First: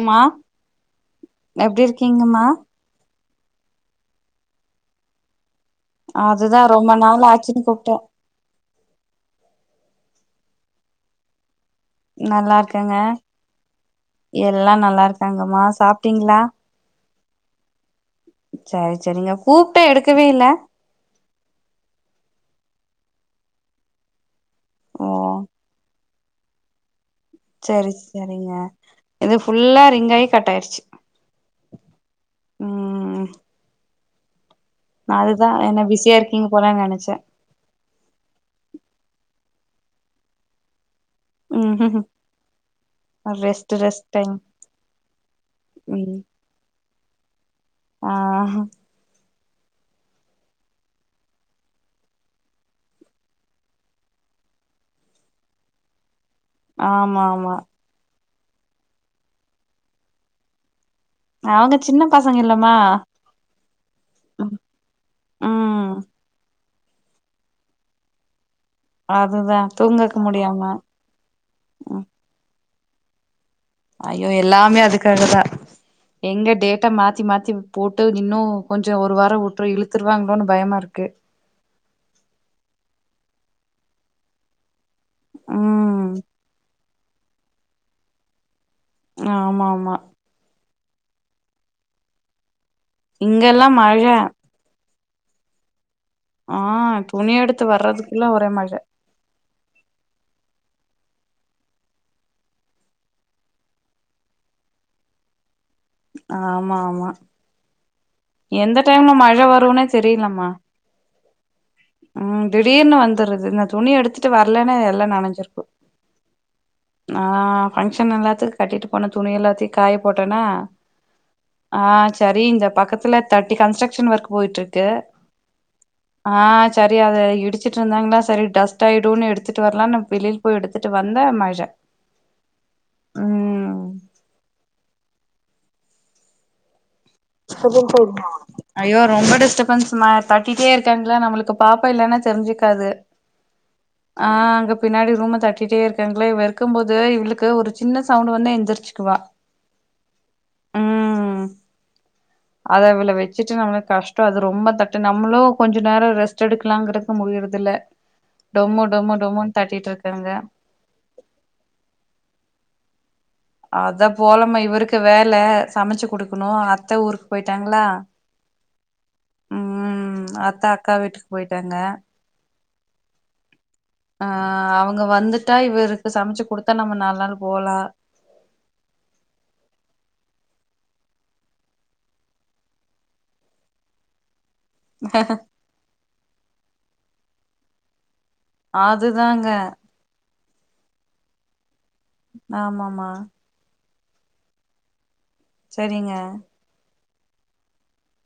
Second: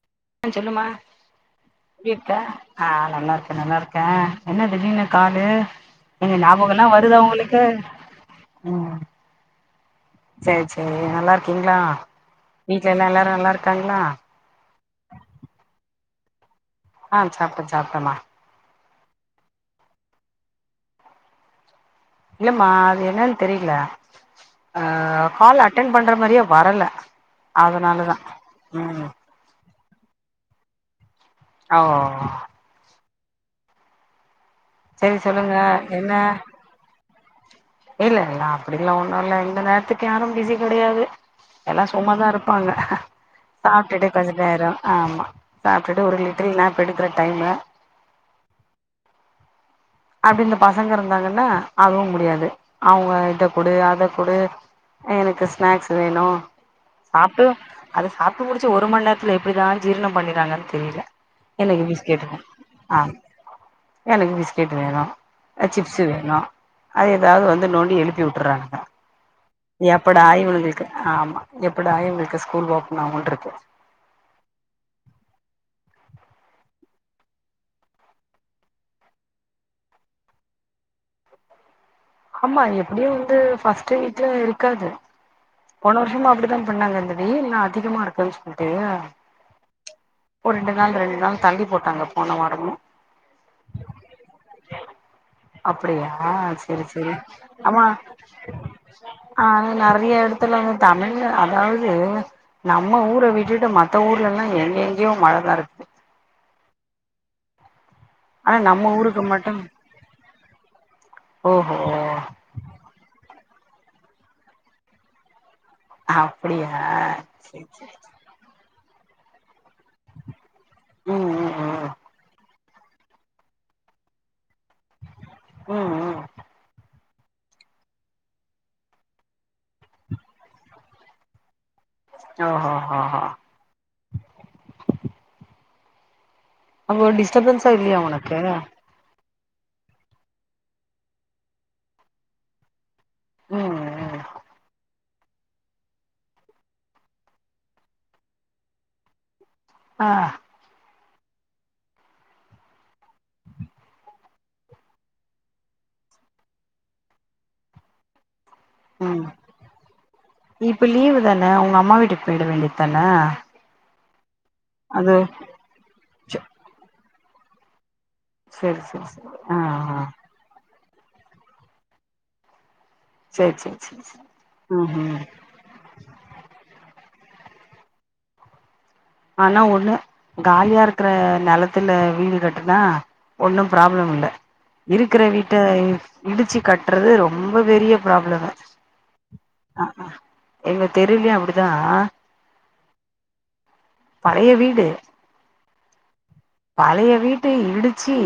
ம்மா ஆஹ் சொல்லுமா எப்டி எப்படிருக்க இருக்கீங்கம்மா ஆஹ் நல்லா இருக் இப்ப நல்லா இருக்கேன் என்ன திடீர்னு காலு எங்க அதுதா ஞாபகம் ரொம்ப எல்லாம் வருதா நாள் ஆச்சுன்னு உங்களுக்கு கூப்ட்டே உம் சேரி சேரி நல்லா இருக் நல்லா இருக்கேங்க இருக்காங்களா எல்லா நல்லா இருக்காங்கம்மா சாப் ப்டீங்களா ஆஹ் சாப்டேன் சாப்டேன்மா சேரி சேரிங்க கூப்ட எடுக்கவே இல்ல இல்லமா அது என்னன்னு தெரில ஓ ஆஹ் கால் அட்டன் பண்ற மாரியே வரல செரி அதனாலதா செரிங்க ம் இது ஃபுல்லா ரிங் ங்காயி கட்டாயிடுச்சு ஆஹ் ஓ சேரி நான் அதுதான் சொல்லுங்க என்ன பிஸியா இருக்கீங்க போலன்னு நெனச்சேன் இல்ல இல்ல அப்படில்லா ஒண்ணும் இல்ல இந்த நேரத்துக்கு யாரும் பிஸி கெடையாது எல்லாம் ம் சும்மாதான் இருப்பாங்க ரெஸ்ட் ரெஸ்ட் சாப்பிட்டுட்டு டைம் கொஞ்சநேரம் ஆமா சாப்பிட்டுட்டு ஒரு லிட்டர் நாப் எடுக்கற டைமு ஆஹ் அப்படி இந்த பசங்க இருந்தாங்கன்னா அதுவும் முடியாது அவங்க இத குடு அத குடு எனக்கு ஸ்நாக்ஸ் வேணும் ஆமா ஆமா சாப்பிட்டு முடிச்ச ஒருமணி நேரத்துல எப்படி தான் ஜீரணம் பண்ணிறாங்கன்னு தெரியல அவங்க சின்ன பசங்க இல்லமா எனக்கு ம் பிஸ்கெட் வேணும் அஹ் சிப்ஸ் வேணும் அது ஏதாவது வந்து நோண்டி எழுப்பி விட்டுறாங்க அதுதா தூங்கக்க எப்படா முடியாம இவங்களுக்கு ஆமா எப்படா ம் இவங்களுக்கு ஸ்கூல் ஒப் நா வண்ட்ருக்கே ஐயோ எல்லாமே அதுக்காகதா எங்க டேட்ட மாத்தி மாத்தி போட்டு இன்னு கொஞ்ச ஒரு வார வுட்டு இழுத்துருவாங்களோன்னு பயமா இருக்கு ஆமா எப்டியு வந்து ஃபர்ஸ்ட்டு வீட்ல இருக்காது போன ம் வருஷமு அப்டிதா பண்ணாங்க அங்க வெயில்லாம் அதிகமா இருக்கு ஆமா ஆமா ஒரு ரெண்டு நாள் ரெண்டு நாள் தள்ளி போட்டாங்க போன வாரமு இங்கல்லா மழ அ அப்டியா ஆ செரி செரி துணி எடுத்து ஆமா வர்றதுக்குள்ள ஒரே மழ ஆஹ் நெறைய [unintelligible] த்துல வந் தமிழ் அதாவது நம்ம ஊர விட்டுட்டு மத்த ஊர்லல்லா எங்க எங்கேயோ மழ வருது ஆமா ஆமா ஆனா எந்த நம்ம டைம்ல ஊருக்கு மழ மட்டு வரும்னே தெரியலமா ஓஹோ உம் திடீர்னு வந்துருது அது இந்த துணிய எடுத்துட்டு வரலன்னா எல்லாம் நனஞ்சிருக்கு அப்டியா ஆ செரி செரி செரி ஃபங்க்ஷன் எல்லாத்துக்கு கட்டிட்டு போன துணி எல்லாத்தயு காய போட்டேனா ம் ம் ம் ஆஹ் சரி இந்த பக்கத் த்துல தட்டி கன்ஸ்ட்ரக்சன் ஒர்க் போயிட்ருக் ட்டு ம் ம் ஆஹ் சர் ரி அத இடிச்சிட்டு இருந்தாங்களா சரி டஸ்ட் ஆயிடுன்னு எடுத்துட்டு வரலான்னு நா வெளியில போய் எடுத்துட்டு வந்த மழ ஓஹ் ஹா ஹா ம் அப்போ டிஸ்டபன்ஸா இல்லையா உனக்கு [unintelligible] ஐயோ ரொம்ப டஸ்ட் டிஸ்டபன்ஸ்ம்மா தட்டிட்டே இருக்காங்களா நம்மளுக்கு பாப்பா இல்லன்னா தெரிஞ்சுக்காது ம் ம் ஆஹ் அங்க பின்னாடி ரூம தட்டிட்டே இருக்காங்களே இவ இருக்கும்போது இவளுக்கு ஒரு சின்ன சவுண்ட் வந்தா எந்திரிச்சுக்குவா ஆஹ் அது அவள வெச்சுட்டு நம்மளுக்கு கஷ்டோ அது ரொம்ப தட்டு நம்மளு கொஞ்ச நேரோ ரெஸ்ட் எடுக்கலாங்கிறக்கு முடியறது இல்ல உம் இப்ப லீவுதான உங்க அம்மா வீட்டுக்கு போயிட வேண்டியத் ப்பன்னா அதா போலம்மா இவருக்கு வேல சமச்சு குடுக்கணு அத்த ஊர் போயிட்டாங்களா சரி சரி சரி ஆஹ் ஆஹ் ம் அத்த அக்கா வீட்டுக்கு போயிட்டாங்க செரி செரி செரி செரி ஆஹ் ம் அவங்க ம் வந்துட்டா இவருக்கு சமச்சி குடுத் அக்கா நம்ம நாலு நாளு போலா ஆனா ஒண்ணு காலியா இருக்குற நெலத்துல வீடு கட்டுனா ஒண்ணும் ப்ராப்ளம் இல்ல இருக்குற வீட்ட இடிச்சு கட்டுறது ரொம்ப பெரிய ப்ராப்ளமு அதுதாங்க எங்களுக்கு தெரியலயே அப்டிதான் ஆமாமா பழைய வீடு செரிங்க பழைய வீட்ட இடிச்சு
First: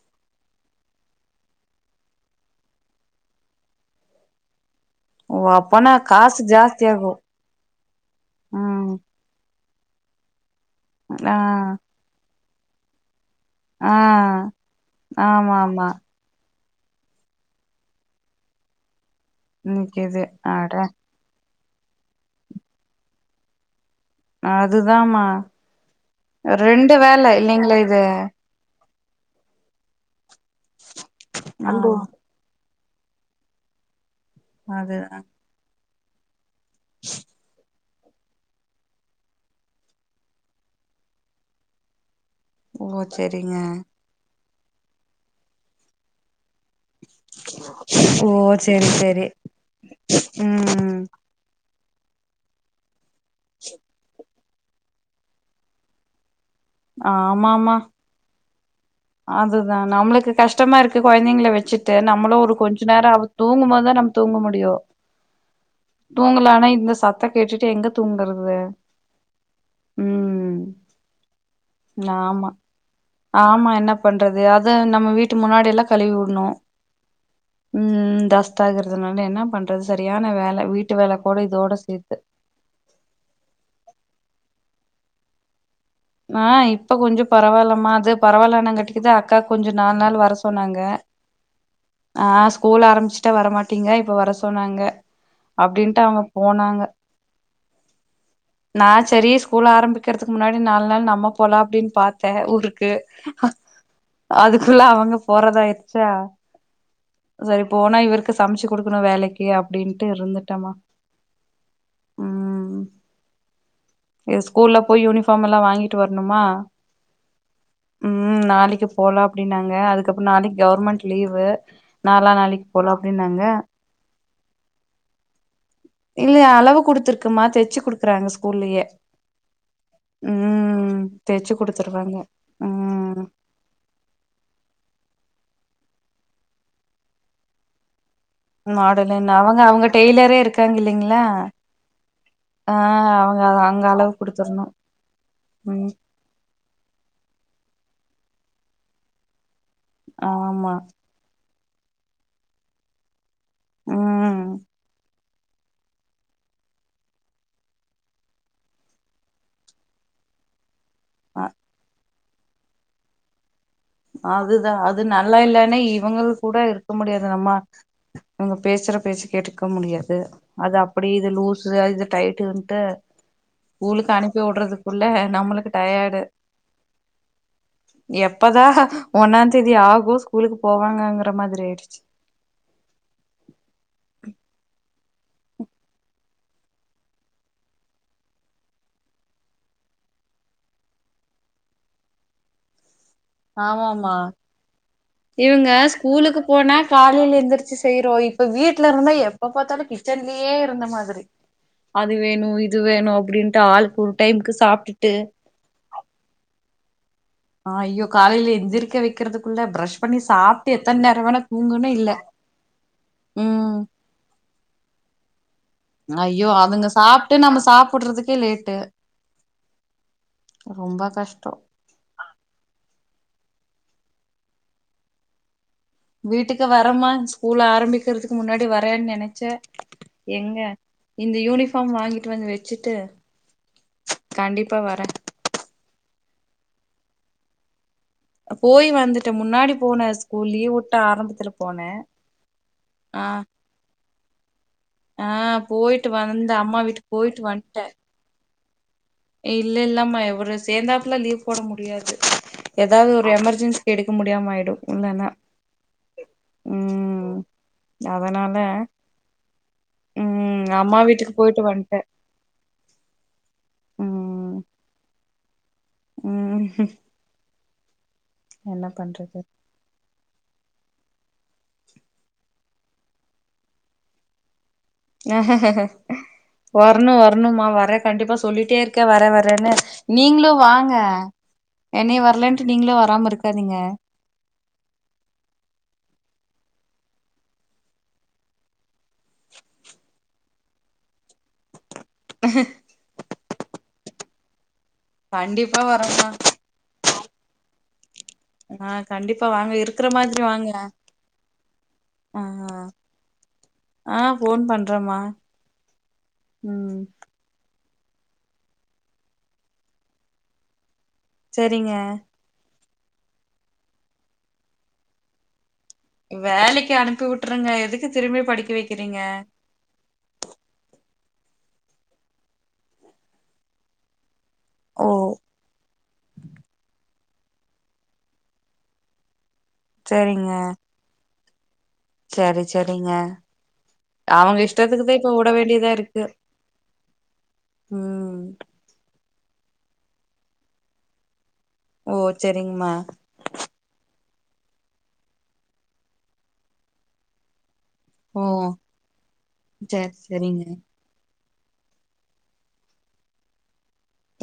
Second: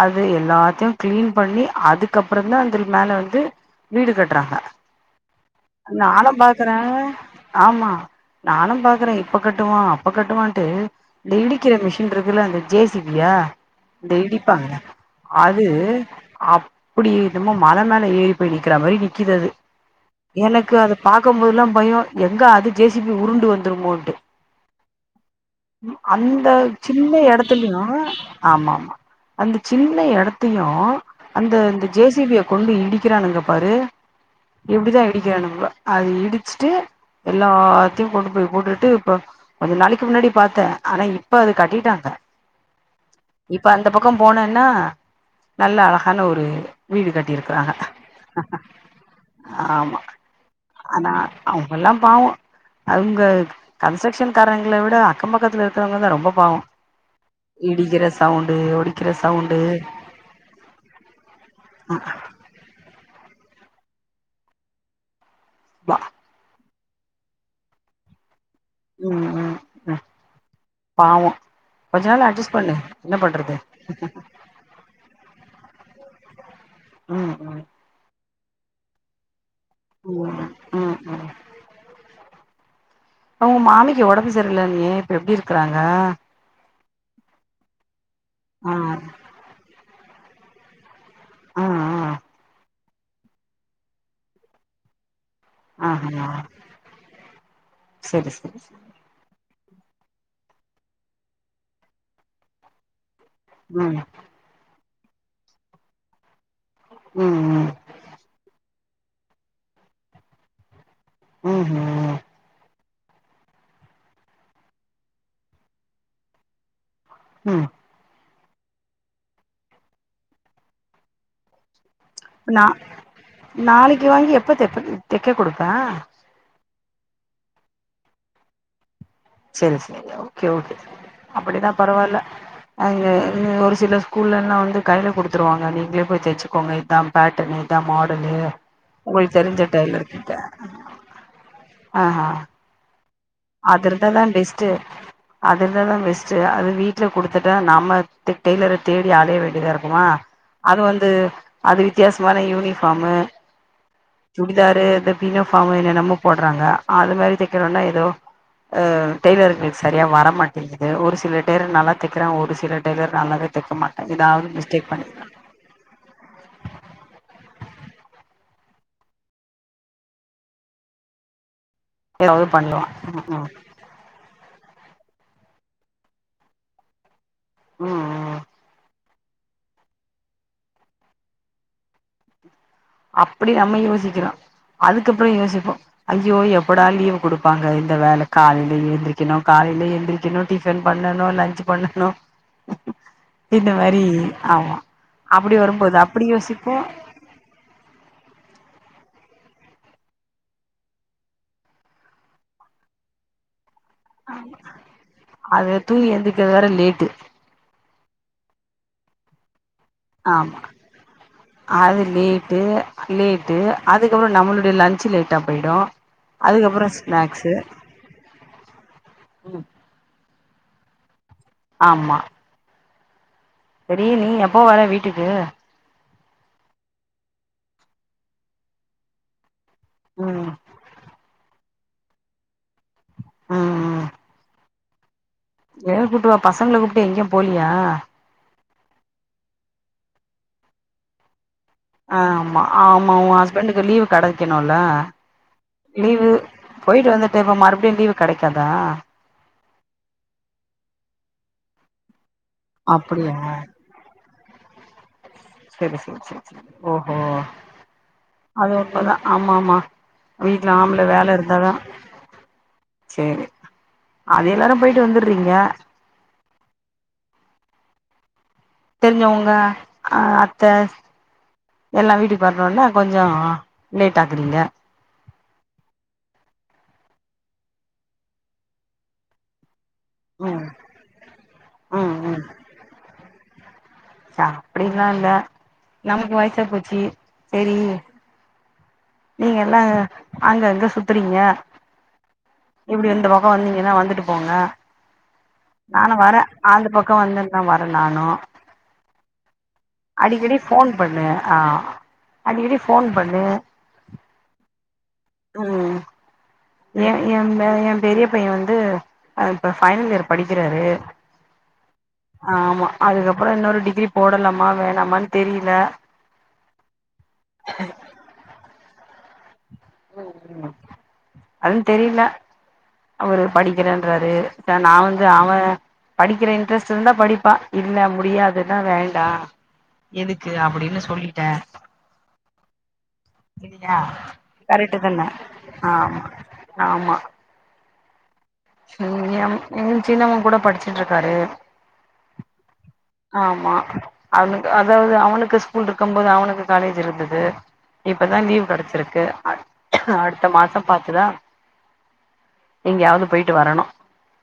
அது எல்லாத்தையும் கிளீன் பண்ணி அதுக்கப்பறம் தான் அ மேல வந்து வீடு கட்டுறாங்க ஓ அப்பனா நானும் காசு ஜாஸ்தி பாக்குறேன் ஆகு ஆமா நானும் ம் பாக்குறேன் இப்ப கிட்ட கட்டு அப்ப கட்டு ஆ டிக்கிற மிஷ இதுல வந்து ஜேசிவியா ஆ டிப்பாங்க ஆமா அது ஆமா அ இப்டி இதமமா மழ மேல ஏறி போய் நிற மாரி றது நிக்குது அட எனக்கு அத பாக்கபோதல்லாம் பயம் எங்க அது ஜே சிபி உருண்டு வந்துருமோ அதுதமா அந்த ரெண்டு இரெண்டு சின்ன வேல இல்லங்களா எடத்துலயு இது ஆமா அந்த சின்ன இடத்தையும் அந்த ஆ இந்த ஜேசிபிய கொண்டு இடிக்கிறானுங்க பாரு அது எப்டிதான் இடிக்கரனுக அது இடு ச்சிடு எல்லா கொண்டு போய்ட்டுட்டு இப்ப கொஞ்சம் நாளைக்கு முன்னாடி பாத்தேன் ஆனா இப்ப அதுக்கு கட்டிட்டாங்க ஓ சரிங்க இப்ப அந்த பக்கம் போனே ன்ன நல்ல அழகான ஒரு வீடு கட்டிருக்காங்க ஓ சரி சரி ஆமா ம் ஆனா ஆ ல்லாம் பாவும் அவங்க கன்ஸ்ட்ரக்ஷன் காரணங்கள விட அக்கம் பக்கத்தில் இருக்கிறவங்க தான் ரொம்ப பம் ஆ ஆமா ஆமா அஓடி அதுதான் நம்மளுக்கு கஷ்டமா இருக்கு கொழந்தைங்களை வச்சுட்டு நம்மளும் ஒரு கொஞ்சம் நேரம் தூங்கும்போதான் நம்ம தூங்க முடியும் தூங்கல ஆனா இந்த சத்த கேட்டுட்டு எங்க தூங்குறது ம் ம் ம் பாவம் கொஞ்ச நாள் ஆமா அட்ஜஸ்ட் பண்ணு என்ன பண்றது ஆமா என்ன பண்றது அத நம்ம வீட்டு முன்னாடி எல்லாம் கழுவி விடனும் ம் ம் டெஸ்ட்டாயிருக்குராது என்ன பண்ண சரியான ம் வேல வீட்டு ம் வேல ம் கூட இதோட சேர்த்து இல்ல அண்ணி இப்ப எப்டி இருக்கிறாங்க ஆ இப்ப கொஞ்சம் பரவாயில்லாம அது பரவாலானா ஆ கட்டுக்குது அக்கா கொஞ்சம் நாலு நாள் வர சொன்னாங்க ஆ ஸ்கூல் ஆரம்ப முச்சிட்டா வரமாட்டீங்கா இப்ப வர சொன்னாங்க அப்டின்னுட்டு அங்க ஆஹா போனாங்க செரி செரி நான் செரி ஸ்கூல் ஆரம்பிக்கிறதுக்கு முன்னாடி நாலு நாள் நம்ம போகலா அப்டின்னு பாத்தேன் ஊருக்கு ம் இப்போல அவங்க போறதாயிச்சா ம் சரி ம் போனா இவருக்கு சமைச்சு குடுக்கணும் வேலக்கு அப்டின்ட்டு இருந்துட்டமா ம் ம்ம் ம் ஸ்கூல்ல போய் யூனிஃபார்ம் எல்லாம் வாங்கிட்டு வரணுமா ம் ம் நாளைக்கு போலாம் அப்டின்னாங்க அதுக்கப்பறம் நாளைக்கு கவுர்மெண்ட் லீவு நாலா நா நாளைக்கு போலா அப்டின்னாங்க நாளைக்கு வாங்கி எப்பப்ப தெக்க கொடுப்பான் கொடுத்தத்துருக்குமா தைச்சு கொடுக்க கிராங்க்ஸ்கூல்லயே செரி செரி ஓகே ஓகே தெச்சு அப்டினா குடுத்துருவாங்க பரவால ம் ஒரு சில ஸ்கூல்லல்லாம் வந்து கையில கொடுத்துருவாங்க நீங்களே போய் தைச்சுகோங்க இதான் பேட்டன் இதான் மாடனு மாடல்ன்னு அவங்க அவங்க கிட்ட டெய்லரே இருக்காங்க இல்லங்களா ஆஹா ஆ அவங்க அங்க அது இருந்த அளவு தான் பெஸ்ட் குடுத்துரணு அது ம் இருந்தாதான் பெஸ்ட் அது வீட்டு கொடுத்துட்ட நாம டெய்லர தேடி அலய வேண்டியதா இரு உமா ஆமா அது வந்து அது வித்தியாசமான யூனிஃபார்மு ம் சுடிதாரு இது பீனோ ஃபார்ம் என்னென்னமோ போடுறாங்க அது மாரி தைக்கணுன்னா ஏதோ அஹ் டெய்லர்களுக்கு சரியா வரமாட்டேங்கு ஆ ஒரு சில அ டெய்லர் நல்லா தப் க்கிறா ஒரு சில டெய்லர் நல்லாவே தைக்க மாட்டாங்க ஏதாவது அதுதா மிஸ்டேக் அது பண்ணி நல்லா இல்லனே இவங்கள் கூட இருக்க முடியாது நம்ம இங்க பேசுற பேச்சு கேட்டுக்க முடியாது அது அப்படி இது லூஸ் [unintelligible] இது ஏதாவது டைட்டுன்ட்டு பண்ணுவா ம் ம் ஸ்கூலுக்கு அனுப்பி விடுறதுக் உள்ள நம்மளுக்கு டயர்டு ம் ம் ப்ப ஒன்னாந் தேதி ஆகு ஸ்கூலுக்கு போவாங்கங்கற மாதிரி ஆயிடுச்சு அப்டி நம்ம யோசிக்கிறோ அதுக்கப்றோ யோசிப்போ ஐயோ எப்படா லீவ் குடுப்பாங்க இந்த வேல காலையில எந்திரிக்கணு காலையில எந்திரிக்கணு டிஃபன் பண்ணணு லன்ச் பண்ணணு இந்த மாரி ஆமாம்மா ஆமா அப்டி இவங்க வரும்போது அப்டி ஸ்கூலுக்கு யோசிப்போ போனா காலைல எந்திரிச்சி செய்யறோ இப்ப வீட்ல இருந்தா எப்ப பாத்தாலு கிச்சன்லயே இருந்த மாதிரி அது வேணு இது வேணு அப்டின்ட்டு ஆள் அது தூங்கி எந்திக்கிறது வேற லேட் த்து ஆ ஐயோ காலைல எந்திரிக்க வைக்கிறதுக்குள்ள பிரஷ் பண்ணி ஆமா சாப்ட்டு எத்தன் நேர வேணா தூங்குன்னு அது இல்ல லேட்டு லேட்டு ம் அதுக்கப்புறோ நம்மளுடய லன்ச்சு லேட்டாகு ஐயோ அதுங்க சாப்ட்டு நம்ம சாப்புடுறதுக்கே லேட்டு ரொம்ப கஷ்டோ ஆமா சரி நீ எப்போ வர வீட்டுக்கு வீட்டுக்கு வரமா ஸ்கூல் ஆரம்பிக்கிறதுக்கு முன்னாடி வரேன்னு நெனச்சே ம் ம் எங்க இந்த யூனிஃப் எஃப் எம் வாங்கிட்டு வந்து வச்சிட்டு கண்டிப் இப்ப வரே வேண்ணா கூப்ட்டு வா பசங்கள கூப்ட்டு எங்கயு போலியா போய் வந்துட்டே முன்னாடி போன ஸ்கூல் லீவ் வுட்ட ஆரம்பத்துல போனே ஆஹ் ஆமா ஆமா ஆ உன் ஹஸ்பண்டுக்கு லீவ் கடைக்க னால ஆ போயிட்டு லீவு வந்து அம்மா போயிட்டு வீட்டுக்கு வந்துட்டு இப்ப வந்ட்டே மறுபடியு லீவு கெடைக் க்கதா இல்ல இல்லம்மா இவரு சேந்தாப்புல லீவ் போட முடியாது எதாவது ஒரு அப்டியா எமர்ஜென்சிக்கு எடுக்க முட் உபயம் ஆயிடும் ல்லன செரி செரி செரி செரி ஓஹோ அதனால அது உண்மதான் ஆமா ஆமா ம் வீட்டுல அம்மா ஆம்பல வீட்டுக்கு வேல போயிட்டு இருந்தாதா வந்ட்டே செரி அது ம் எல்லாரும் போயிட்டு வந்து றீங்க ம் என்ன தெரிஞ்ச பண்றது உங்க அ அத்த எல்லாம் வீட்டுக்கு வரணுல கொஞ்சம் லேட் ஆக்குறீங்க ஆ வரணும் வரணும்மா வரேன் கண்டிப்பா சொல்லிட்டே இருக்கேன் வரேன் வரேன்னு நீங்களும் ம் வாங்க ம் என்னையும் வரலன்ட்டு நீங்களும் வராம இருக்க ப்ப நீங்க அப்டில்லாம் இல்ல நமக்கு வயசா போச்சு செரி நீங்க எல்லாம் அங்கங்க சுத்துரிங்க எப்டி இந்த பக்கம் வந்தீங்கன்னா வந்துட்டு போங்க கண்டிப்பா நானும் வரேம்மா வரேன் ஆந்த பக்கம் வந்துருந்தான் வரேன் நானு ஆ கண்டிப்பா வாங்க ப்ப அடிக்கடி போன் பண்ணு ஆ ஆ அடிக்கடி போன் பண்ணு ஆ ஃபோன் பண்றேம்மா ம் ம் [inaudible] பெரிய பையன் வந்து இப்ப ஃபைனல் இயர் படிக்கிறாரு சேரிங்க அதுக்கப்பறம் இன்னொரு டிகிரி போடலாமா வேணாமானு தெரியல வேலக்கு அனுப்பி விட்டுருங்க எதுக்கு திரும்பி படிக்க வைக்க ருக்கிறீங்க அது தெரியல அவரு படிக்கிறேன்றாரு நான ஓ வந்து அவன் படிக்கிற இன்ட்ரெஸ்ட் இருந்தா படி ப்பா இல்ல முடியாதுன்னா வேண்டாம் எதுக்கு அப்டின்னு சொல்லி அ செரி செரிங்க அவங்க கரெக்ட்டு இஷ்டத்துக்குதான் தான இப்ப விட வேண்டியதா ஆமா இருக்கு ம் ம் எம் சின்னவன் கூட படிச்சுட்டு இருக்காரு ஓ செரிங்கமா ஆமா அவனுக்கு அதாவது அவனுக்கு ஸ்கூல் இருக்கும் போது அவனுக்கு காலேஜ் இருந்தது ஓ இப்பதான் லீவ் கெடைச்சிருக்கு சரி அடுத்த சரிங்க மாசம் பத்துதா எங்கயாவது போயிட்டு வரணும்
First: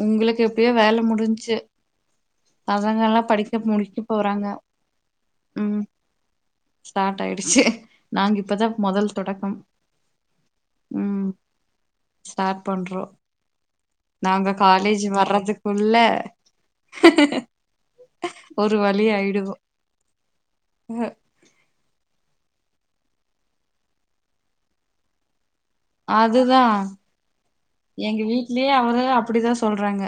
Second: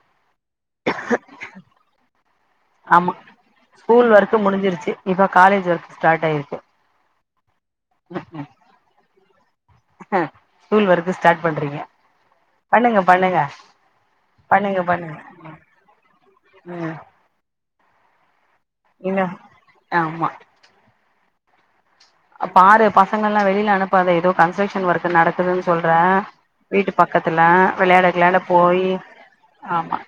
உங்களுக்கு எப்டியோ வேலை முடிஞ்ச்சு பசங்க ஆமா எல்லாம் படிப்பு முடிக்க ஸ்கூல் ஒர்க்கு போறாங்க முடிஞ்சிருச்சு இப்ப காலேஜ் உம் ஒர்க் ஸ்டார்ட் ஆயிருக்கு ஸ்டார்ட் ஆயிடுச்சு நாங்க இப்பதான் முதல் தொடக்கம் ஹ ஸ்கூல் ஒர்க ம் ஸ்டார்ட் பண்றீங்க ஸ்டார்ட் பண்ணுங்க பண்றோ பண்ணுங்க நாங்க பண்ணுங்க காலேஜ் பண்ணுங்க வர்றதுக்குள்ள உம் [inaudible] ஒரு வழியாயிடுவோம் ஆமா அஹ பாரு பசங்க எல்லாம் வெளியில அனுப்பாத ஏதோ கன்ஸ்ட்ரக்ஷன் ஒர்க் நடக்கு இருக்குதுன்னு சொல்ற அதுதா வீட்டு பக்கத்துல விளையாட எங்க கிளையாட வீட்லயே போய் அவரு அப்படிதா ஆமா சொல்றாங்க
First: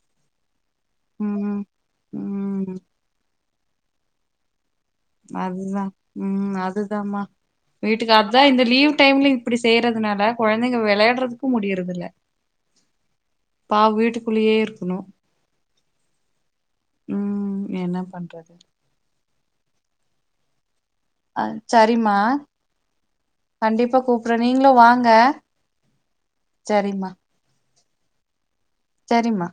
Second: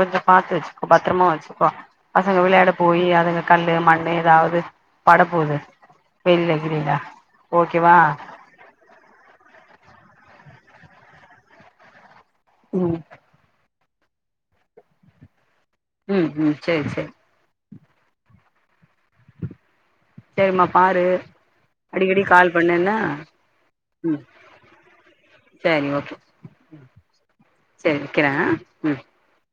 கொஞ்சம் பாத்து பத்திரமா ம் வச்சுக்கோ பசங்க விளையாட ம் போய் அதுங்க கல்லு மண்ணு ஏதாவது பட போது அதுதா வெயில்ல ம் அது கில்ல தமா ஓகேவா வீட்டுக்கு அதான் இந்த லீவ் டைம்லயும் இப்படி செய்யறதுனால கெழந்தைங்க விளையாடுறதுக்கு முடியறதுல்ல உம் பாவம் வீட்டுக்குள்ளேயே இருக்குணும் உம் உம் செரி செரி என்ன பண்றது செரிமா அஹ் சரிம்மா என்ன கண்டிப்பா ம் கூப்பிறேன் நீங்களும் வாங்க சரிம்மா செரி வைக்கிறேன் செரிம்மா